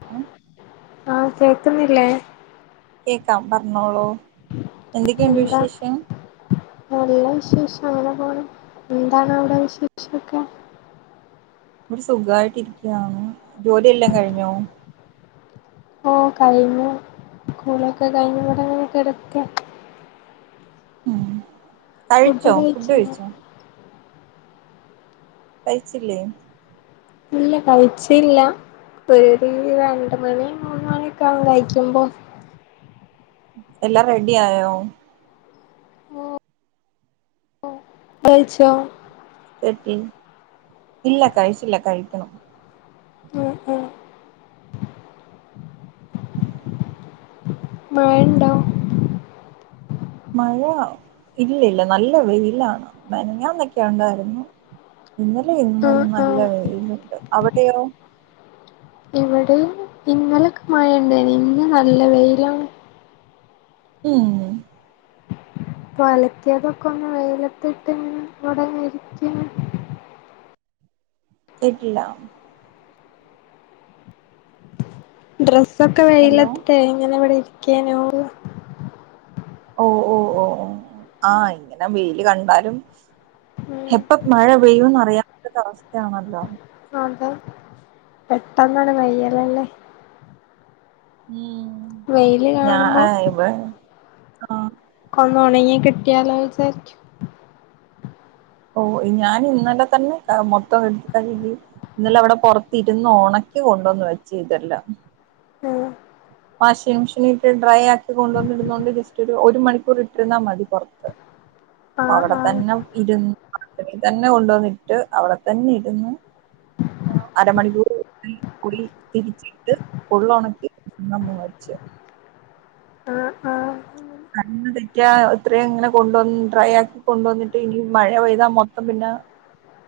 [unintelligible] ആഹ് കേക്ക്ന്നില്ലേ? കേക്കാം പറഞ്ഞോളൂ. എന്തൊക്കെയുണ്ട് എന്താ വിശേഷം? നല്ല വിശേഷം അങ്ങനെ പോണ്. എന്താണ് അവിടെ വിശേഷൊക്കെ? ഇവിടെ സുഖമായിട്ടിരിക്കയാണ്. ജോലിയെല്ലാം കഴിഞ്ഞോ? ഓഹ് കഴിഞ്ഞു. കൂളിഒക്കെ കഴിഞ്ഞ് ഇവിടെങ്ങനെ കിടക്കാ. ഉും കഴിച്ചോ? ഫുഡ് കഴിച്ചോ? കഴിച്ചില്ലേ? ഇല്ല കഴിച്ചില്ല. പ്പടി ഒരു രണ്ട് മണി മൂന്ന് മണിയൊക്കെ ആകും കഴിക്കുമ്പോ. എല്ലാം റെഡി ആയോ? ഓഹ് കഴിച്ചോ? എത്തി ഇല്ല കഴിച്ചില്ല കഴിക്കണം. ഉും ഉും മഴയുണ്ടോ? മഴ ഇല്ലല്ല നല്ല വെയിലാണ്. മെനഞ്ഞാന്നൊക്കെ ഉണ്ടായിരുന്നു. ഇവിടെ എന്നും ആഹ് നല്ല ആഹ് വെയിലുണ്ട് അവിടെയോ? ഇവിടെയും ഇന്നലൊക്കെ മഴ ഉണ്ടായിന്നു. ഇന്ന് നല്ല വെയിലാണ്. ഉും അലക്കിയതൊക്കെ ഒന്ന് വെയിലത്തിട്ട്ങ്ങനെ ഇവിടങ്ങനെഇരിക്കയ്ന്നു. [unintelligible] ഡ്രസ്സൊക്കെ ഹലോ വെയിലെത്തിട്ടേ ഇങ്ങനെ ഇവിടെ ഇരിക്കെനു ഓ ഓ ഓ ഓ ആഹ് ഇങ്ങനെ വെയില് കണ്ടാലും. ഉം എപ്പ മഴ പെയ്യും എന്ന് അറിയാൻ പറ്റാത്ത അവസ്ഥയാണല്ലോ. അതെ പെട്ടെന്നാണ് പെയ്യല്ലല്ലേ ഉും വെയില് ഞാൻ കാണുമ്പോ ആഹ് ഇവ ഒന്ന് ഉണങ്ങി കിട്ടിയാലോ വിചാരിക്കും ഓഹ ഞാൻ ഇന്നലെ തന്നെ മൊത്തം എ [unintelligible] ഇന്നല അവിടെ പൊറത്തിരുന്ന് ഒണക്കി കൊണ്ടുവന്ന് വെച്ച് ഇതെല്ലാം ഉം വാഷിംഗ് മെഷീൻ ഇട്ട് ഡ്രൈ ആക്കി കൊണ്ടുവന്നിടുന്നോണ്ട് ജസ്റ്റ് ഒരു മണിക്കൂർ ഇട്ടിരുന്നാൽ മതി പൊറ [inaudible] അപ്പ ആഹ് അവിടെ ആഹ് തന്നെ ഇരുന്ന് അവിട തന്നെ കൊണ്ടുവന്നിട്ട് അവിടെ തന്നെ ഇരുന്ന് അരമണിക്കൂർ കൂടി തിരിച്ചിട്ട് ഫുള്ള് ഒണക്കി [unintelligible] വരിച്ച ആഹ് ആഹ് കണ്ണ് തെറ്റിയാ ഇത്രയും ഇങ്ങനെ കൊണ്ടുവന്ന് ഡ്രൈ ആക്കി കൊണ്ട് വന്നിട്ട് ഇനി മഴ പെയ്താ മൊത്തം പിന്നെ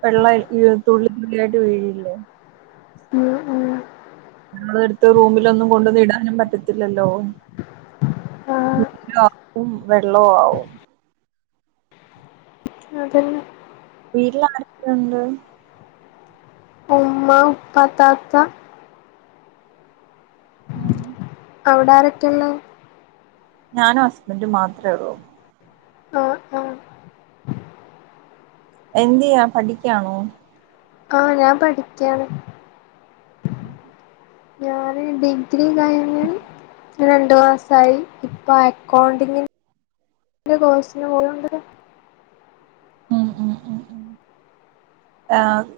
വെള്ളയി തുള്ളി തുള്ളിയായിട്ട് വീഴില്ലേ ഉം ഉം അതെടുത്ത് റൂമിലൊന്നും കൊണ്ടന്ന് ഇടാനും പറ്റത്തില്ലല്ലോ ആഹ് [unintelligible] ആവും വെള്ളവും ആവും അതെന്നേ വീട്ടിലാരൊക്കെ ഉണ്ട്? ഉമ്മ ഉപ്പ താത്ത ഉം അവിടെ ആരൊക്കെള്ളേ ഞാനും ഹസ്ബൻഡും മാത്രള്ളൂ ആഹ് ആഹ് എന്ത്‌ ചെയ്യാ പഠിക്കാണോ? ആഹ ഞാൻ പഠിക്കയാണ് ഉം ഞാന് ഡിഗ്രി കഴി രണ്ടു മാസായി ഇപ്പൊ അക്കൗണ്ടിങ്ങിന്റെ കോഴ്സിന് പോവണ്ട് ഉം ഉം ഉം ഉം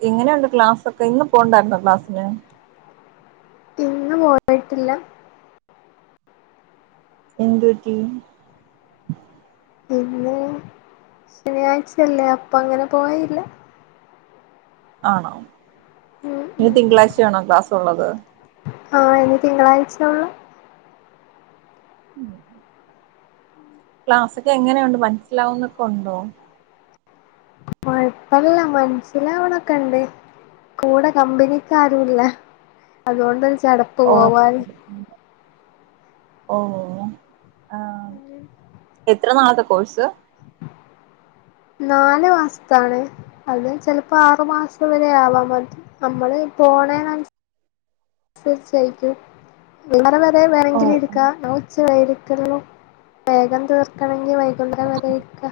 എങ്ങനെയുണ്ട് ക്ലാസൊക്കെ ഇന്ന് പോണ്ടായിരുന്നോ ക്ലാസ്സിന്, ഇന്ന് പോയിട്ടില്ല എന്ത്പറ്റി ഇന്ന് ശനിയാഴ്ചയല്ലേ അപ്പം അങ്ങനെ പോയില്ല, ആണോ ഉം ഇനി ഉം തിങ്കളാഴ്ചയാണോ ക്ലാസ് ഉള്ളത്. ആഹ ഇനി തിങ്കളാഴ്ചയൊള്ളു ഉം ക്ലാസ്സൊക്കെ എങ്ങനെയുണ്ട് മനസ്സിലാവുന്നൊക്കെ ഉണ്ടോ? അല്ല മനസ്സിലാവണൊക്കെ ഇണ്ട് കൂടെ കമ്പനിക്കാരൂല്ല അതുകൊണ്ട് ഒരു ചടപ്പ് പോവാന് ഓഹ ആഹ എത്ര നാളത്തെ കോഴ്സ്? നാല് മാസത്താണ് അത് ചിലപ്പോ ആറു മാസം വരെ ആവാ മറ്റും നമ്മള് പോണേനനുസരി ച്ചയിട്ടും വൈന്നാരം വരെ ഓ വേണമെങ്കിൽ ഓ. ഇരിക്ക ന ഉച്ച വരെ ഇരികൊള്ളു വേഗം തീർക്കണെങ്കിൽ വൈകുന്നേരം വരെ ഇരിക്ക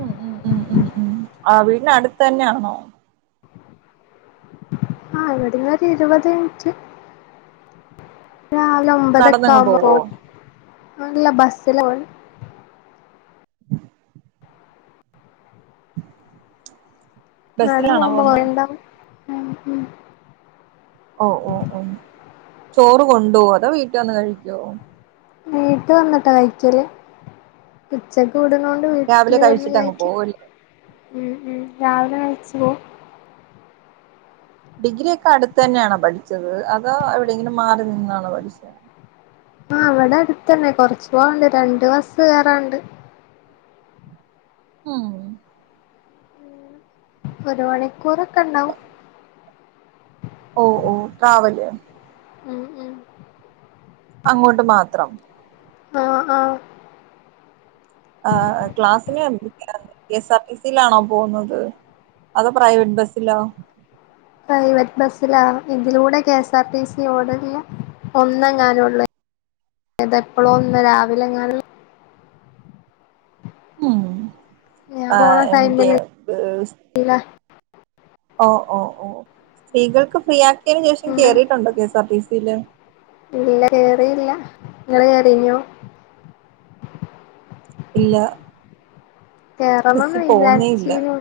ഉം ഉം ഉം ഉം ഉം ആഹ വീടിനടുത്ത് തന്നെയാണോ? ആഹ് ഇവിടെന്ന് ഒരു ഇരുപത് മിനിറ്റ് രാവിലെ ഒമ്പതൊക്കെ നടന്നങ്ങ് ആവുമ്പോ പോവോ പോവും ബസ്സില് പോവല് നടന്ന് ബസ്സിലാണോ പോകുമ്പോ പോവുന്നെ കൊറേ [unintelligible] ഉം ഉം ഓഹ ഓഹ ഓഹ ചോറ് കൊണ്ടുപോവോ അതോ വീട്ടിൽ വന്ന് കഴിക്കോ? വീട്ട് വന്നിട്ടാ കൈക്കല്? ഉച്ചക്ക് വിടുന്നോ രാവിലെ വീട്ടില് വന്ന് കഴിച്ചിട്ട് അങ്ങ് കഴിക്കും? പോവല്ലേ ഉം ഉം. രാവിലെ കഴിച്ചു പോകും. ഡിഗ്രിയൊക്കെ അടുത്ത് തന്നെയാണോ പഠിച്ചത് അതോ എവിടെയെങ്കിലും മാറി നിന്നാണോ പഠിച്ചത്? ആഹ് ഇവിടെ അടുത്തന്നെ. കൊറച്ചു പോവണ്ട്. രണ്ട് ബസ്സ് കേറാനുണ്ട്. ഉം. ഒരു മണിക്കൂറൊക്കെ ഉണ്ടാവും. ഓഹ് ഓഹ് ട്രാവല്. ഉം ഉം. അങ്ങോട്ട് മാത്രം? ആഹ് ആഹ്. ആഹ് ക്ലാസ്സിന് [inaudible] കെ എസ് ആർ ടി സിയിലാണോ പോകുന്നത്? അതോ പ്രൈവറ്റ് ബസ്സിലോ? പ്രൈവറ്റ് ബസ്സിലാ. ഇതിലൂടെ K S R T C ഓടണില്ല. ഒന്നെങ്ങാനു ഒളളു. ഏത് എപ്പളോ ഒന്ന് രാവിലെ എങ്ങാണ്ട് ഉം ആഹ് എമിറ്റ് ഈഹ് പില്ല ഓഹ് ഓഹ് ഓഹ്. സ്ത്രീകൾക്ക് ഫ്രീ ആക്കിയതിനു ശേഷം ഉം കേറിയിട്ടുണ്ടോ K S R T C യില്? ഇല്ല കേറിയില്ല. നിങ്ങൾ കേറീഞ്ഞോ? ഇല്ല. കേറണംന്ന് ബസ്സിൽ പോകുന്നേ ഇല്ല വിചാരിച്ചീനു.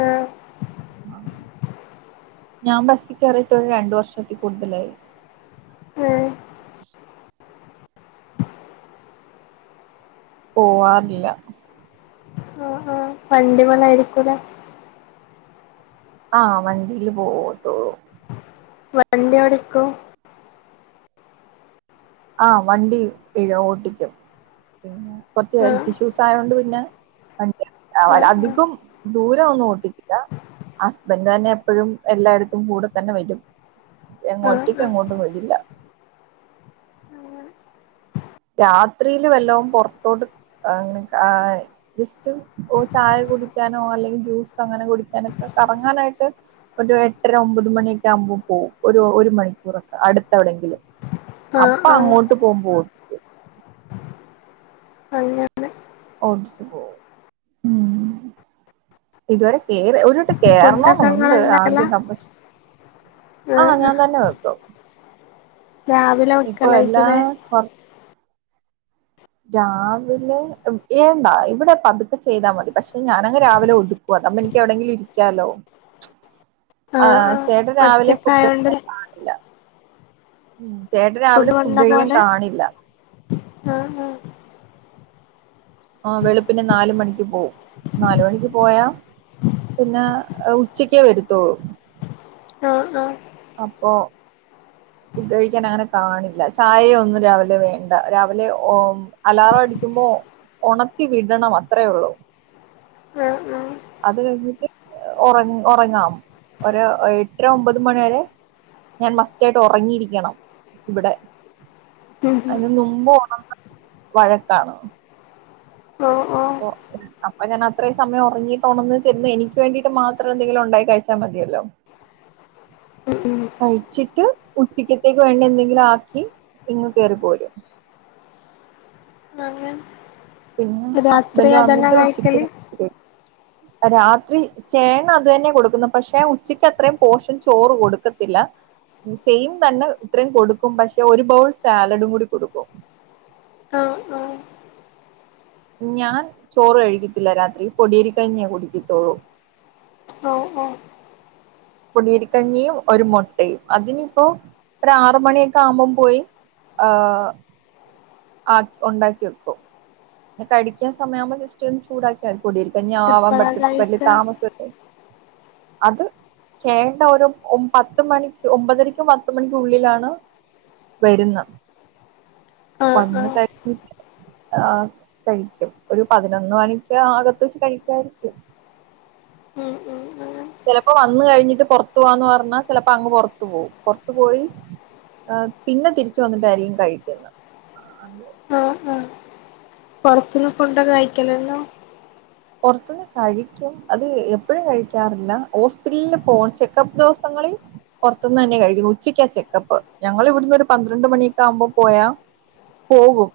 ആഹ്. ആഹ്. ഞാൻ ബസ്സി കയറിട്ട് ഒരു രണ്ട് വർഷത്തിൽ കൂടുതലായി. ഏഹ്? പോവാറില്ല. ആഹ് ആഹ്. വണ്ടിമേല് ആയിരിക്കൂലേ? ആഹ് വണ്ടിയില് പോവത്തുള്ളൂ. വണ്ടി ഓടിക്കും? ആഹ് വണ്ടി എഴ ഓട്ടിക്കും. പിന്നെ കുറച്ച് ആഹ് ഹെൽത്ത് ഇഷ്യൂസ് ആയ കൊണ്ട് പിന്നെ വണ്ടി, ആഹ് അധികം ദൂരം ഒന്നും ഓട്ടിക്കില്ല. ഹസ്ബന്റ് തന്നെ എപ്പോഴും എല്ലായിടത്തും കൂടെ തന്നെ വരും. ആഹ് ഒറ്റയ്ക്ക് ആഹ് എങ്ങോട്ടും വിടില്ല. രാത്രിയില് വല്ലോം പുറത്തോട്ട്, ഈഹ് ജസ്റ്റ് ഒ ചായ കുടിക്കാനോ അല്ലെങ്കിൽ ജ്യൂസോ അങ്ങനെ കുടിക്കാനൊ ഒക്കെ കറങ്ങാനായിട്ട് ഒരു എട്ടര ഒമ്പത് മണിയൊക്കെ ആവുമ്പോൾ പോകും. ഒരു ഒരു മണിക്കൂറൊക്കെ അടുത്ത് എവിടെയെങ്കിലും. ആഹ് അപ്പോ ആഹ് ആഹ് അങ്ങോട്ട് പോകുമ്പോ പോവും. അങ്ങനെ ഓടിച്ച് പോവും. ഉം. ഇതുവരെ കേറി ഒരു വട്ട ഫുഡൊക്കെ കയറണമെന്നുണ്ട് ഇങ്ങള്ണ്ടാക്കലാ ആഗ്രഹം പക്ഷെ. ആഹ് ഞാൻ തന്നെ വെക്കും. രാവിലെ ഇപ്പൊ വെക്കലായിക്കു എല്ലാ അല്ലേ? കൊർ രാവിലെ, വേണ്ടാ. ഇവിടെ പതുക്കെ ചെയ്താൽ മതി. പക്ഷെ ഞാനങ്ങ് രാവിലെ ഒതുക് ക്കു. അതാവുമ്പോ എനിക്ക് എവിടെയെങ്കിലും ഇരിക്കാലോ. [inaudible] ആഹ് ചേട്ടൻ രാവിലെ ഫുഡ്ഡൊന്നും [inaudible] കാറില്ല. ഉം. ചേട്ടൻ ഫുഡ് രാവിലെ ഫുഡ്ഡ് കഴിയാൻ കൊണ്ടപോവലാ കാണില്ല. ആഹ് ആഹ്. ഓ വെളുപ്പിന് നാല് മണിക്ക് പോവും നാല് മണിക്ക് പോയാ പിന്നേ അ ഉച്ചയ്ക്കേ വരുത്തോള്ളൂ. ആഹ് ആഹ് അപ്പോ. ഫുഡ് കഴിക്കാൻ അങ്ങനെ കാണില്ല. ചായ ഒന്നും രാവിലെ വേണ്ട രാവിലെ ഓ- അലാറം അടിക്കുമ്പോ ഒണർത്തി വിടണം അത്രേ ഉള്ളൂ. ഉം ഉം. അത് കഴിഞ്ഞിട്ട് ഉറ ഉറങ്ങാം ഒരു എട്ടര ഒമ്പത് മണി വരെ- ഞാൻ മസ്റ്റ് ആയിട്ട് ഉറങ്ങിയിരിക്കണം. ഇവിടെ ഉം ഉം അതിന് നുമ്പ് ഒണർന്നാൽ വഴക്കാണ് ആഹ് ആ ഓ അപ്പൊ ഞാൻ അത്രേയും സമയം ഉറങ്ങീട്ടൊണർന്ന് ചെന്ന് എനിക്ക് വേണ്ടിയിട്ട് മാത്രം എന്തെങ്കിലും ഉണ്ടാക്കി കഴിച്ചാൽ മതിയല്ലോ. ഉം കഴിച്ചിട്ട് ഉച്ചക്കത്തേക്ക് വേണ്ടി എന്തെങ്കിലും ആക്കി ഇങ്ങ് കേറി പോരും മകൻ പിന്നെ ഹസ്ബന്റ് വന്നിട്ട് ഉച്ചക്ക് ഒന്നിച്ച് കഴിക്കും രാത്രി ചേട്ടൻ അതു തന്നെ കൊടുക്കുന്നെ പക്ഷെ ഉച്ചക്ക് അത്രയും പോഷൻ ചോറ് കൊടുക്കത്തില്ല. സെയിം തന്നെ ഇത്രയും കൊടുക്കും പക്ഷെ ഒരു ബൗൾ സാലഡും കൂടി കൊടുക്കും. ആ ആഹ് ഞാൻ ചോറ് കഴിക്കെത്തില്ല രാത്രി പൊടിയേരിക്കഞ്ഞിയാ കുടിക്കത്തൊള്ളൂ ഓ ഓ പൊടിയേരിക്കഞ്ഞിയും ഒരു മൊട്ടയും അതിനി ഇപ്പോ ഒരാറ് മണിയൊക്കെ ആവുമ്പം പോയി ഏ ആകി ഉണ്ടാക്കി വെക്കും കഴിക്കാൻ സമയമാവുമ്പോ ജസ്റ്റ് ഒന്ന് ചൂടാക്കിയാൽ പൊടിയേരി കഞ്ഞി ആവാൻ എപ്പഴാ പട്ട വലിയ കഴിക്ക താമസ അത് ചേട്ടന് ഒരു ഒമ്പ പത്ത് മണിക്ക് ഒമ്പതരക്കും പത്ത് മണിക്കും ഉള്ളിലാണ് വരുന്നെ ആഹ് വന്ന് ആഹ് കഴിഞ്ഞിട്ട് ആ കഴിക്കും ഒരു പതിനൊന്ന് മണിക്ക് അകത്ത് വെച്ച് കഴിക്കാനിരിക്കും ഉം ഉം ഉം ചെലപ്പോ വന്നു കഴിഞ്ഞിട്ട് പുറത്തു പോവാന്ന് പറഞ്ഞാ ചെലപ്പോ അങ്ങ് പുറത്തു പോകും പുറത്തു പോയി പിന്നെ തിരിച്ചു വന്നിട്ടായിരിക്കും കഴിക്കുന്നെ അ പുറത്തുന്ന് കൊണ്ടോ കഴിക്കലല്ലോ പുറത്തുന്ന് കഴിക്കും അത് എപ്പൊഴും കഴിക്കാറില്ല ഹോസ്പിറ്റലിൽ പോണം ചെക്കപ്പ് ദിവസങ്ങളിൽ പുറത്തുന്ന് തന്നെ കഴിക്കും ഉച്ചയ്ക്കാ ചെക്കപ്പ് ഞങ്ങൾ ഇവിടുന്ന് ഒരു പന്ത്രണ്ട് മണിയൊക്കെ ആവുമ്പോ പോയാ പോകും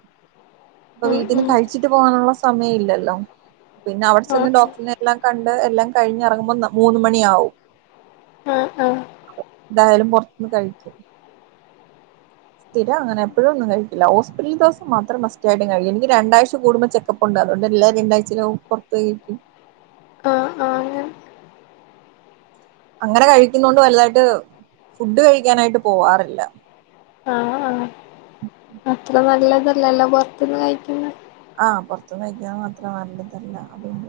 അപ്പൊ ഉം വീട്ടിന്ന് ഉം കഴിച്ചിട്ട് പോകാനുള്ള സമയം ഇല്ലല്ലോ പിന്നെ അവിടെ ചെന്ന് ആഹ് ഡോക്ടറിനെ എല്ലാം കണ്ട് എല്ലാം കഴിഞ്ഞ് ഇറങ്ങുമ്പോ മൂന്ന് മണിയാവും ആഹ ആഹ് എന്തായാലും പുറത്തിന്ന് കഴിക്കും സ്ഥിര അങ്ങനെ എപ്പൊഴുന്നും കഴിക്കില്ല ഹോസ്പിറ്റൽ ദിവസം മാത്രം മസ്റ്റ് ആയിട്ട് കഴിക്കും എനിക്ക് രണ്ടാഴ്ച കൂടുമ്പോ ചെക്കപ്പ് പ്പുണ്ട് അതൊണ്ട് എല്ലാ രണ്ടാഴ്ചയിലാവും പൊറത്ത് പോയി കഴിക്കും ആഹ ആഹ് ഞാൻ അങ്ങനെ കഴിക്കുന്നതു കൊണ്ട് വലുതായിട്ട് ഫുഡ് കഴിക്കാനായിട്ട് പോവാറില്ല. ആഹ് ആഹ് അത്ര നല്ലതല്ലല്ലോ പൊറത്ത്ന്ന് കഴിക്കുന്നെ ആഹ് പൊറത്ത്നിന്ന് കഴിക്കാൻ മാത്രം വന്നിട്ടില്ല അതുകൊണ്ട്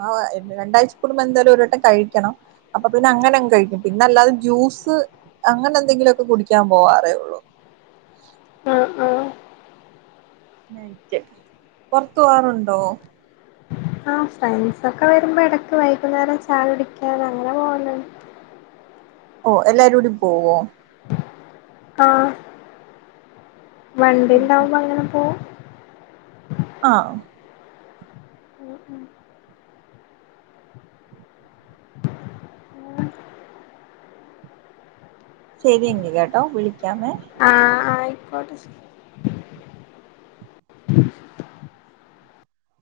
ആഹ് രണ്ടാഴ്ച കൂടുമ്പോ എന്തായാലും ഒരു വട്ടം കഴിക്കണം അപ്പൊ പിന്നെ അങ്ങനങ്ങ് കഴിക്കും പിന്നെ അല്ലാതെ ജ്യൂസ് അങ്ങനെ എന്തെങ്കിലുമൊക്കെ കുടിക്കാൻ പോവാറേള്ളൂ ആഹ് ആഹ് പുറത്തു പോകാറുണ്ടോ ആഹ് ഫ്രണ്ട്സ് ഒക്കെ വരുമ്പോൾ ഇടക്ക് വൈകുന്നേരം ചായ കുടിക്കാൻ അങ്ങനെ പോകുന്നുണ്ട് ഓ എല്ലാരൂടി പോവോ ആഹ് വണ്ടിയുണ്ടാവുമ്പോ അങ്ങനെ പോവും ആഹ് ഉം ഉം ശെരിയെങ്കി കേട്ടോ വിളിക്കാമേ ആഹ് ആയിക്കോട്ടെ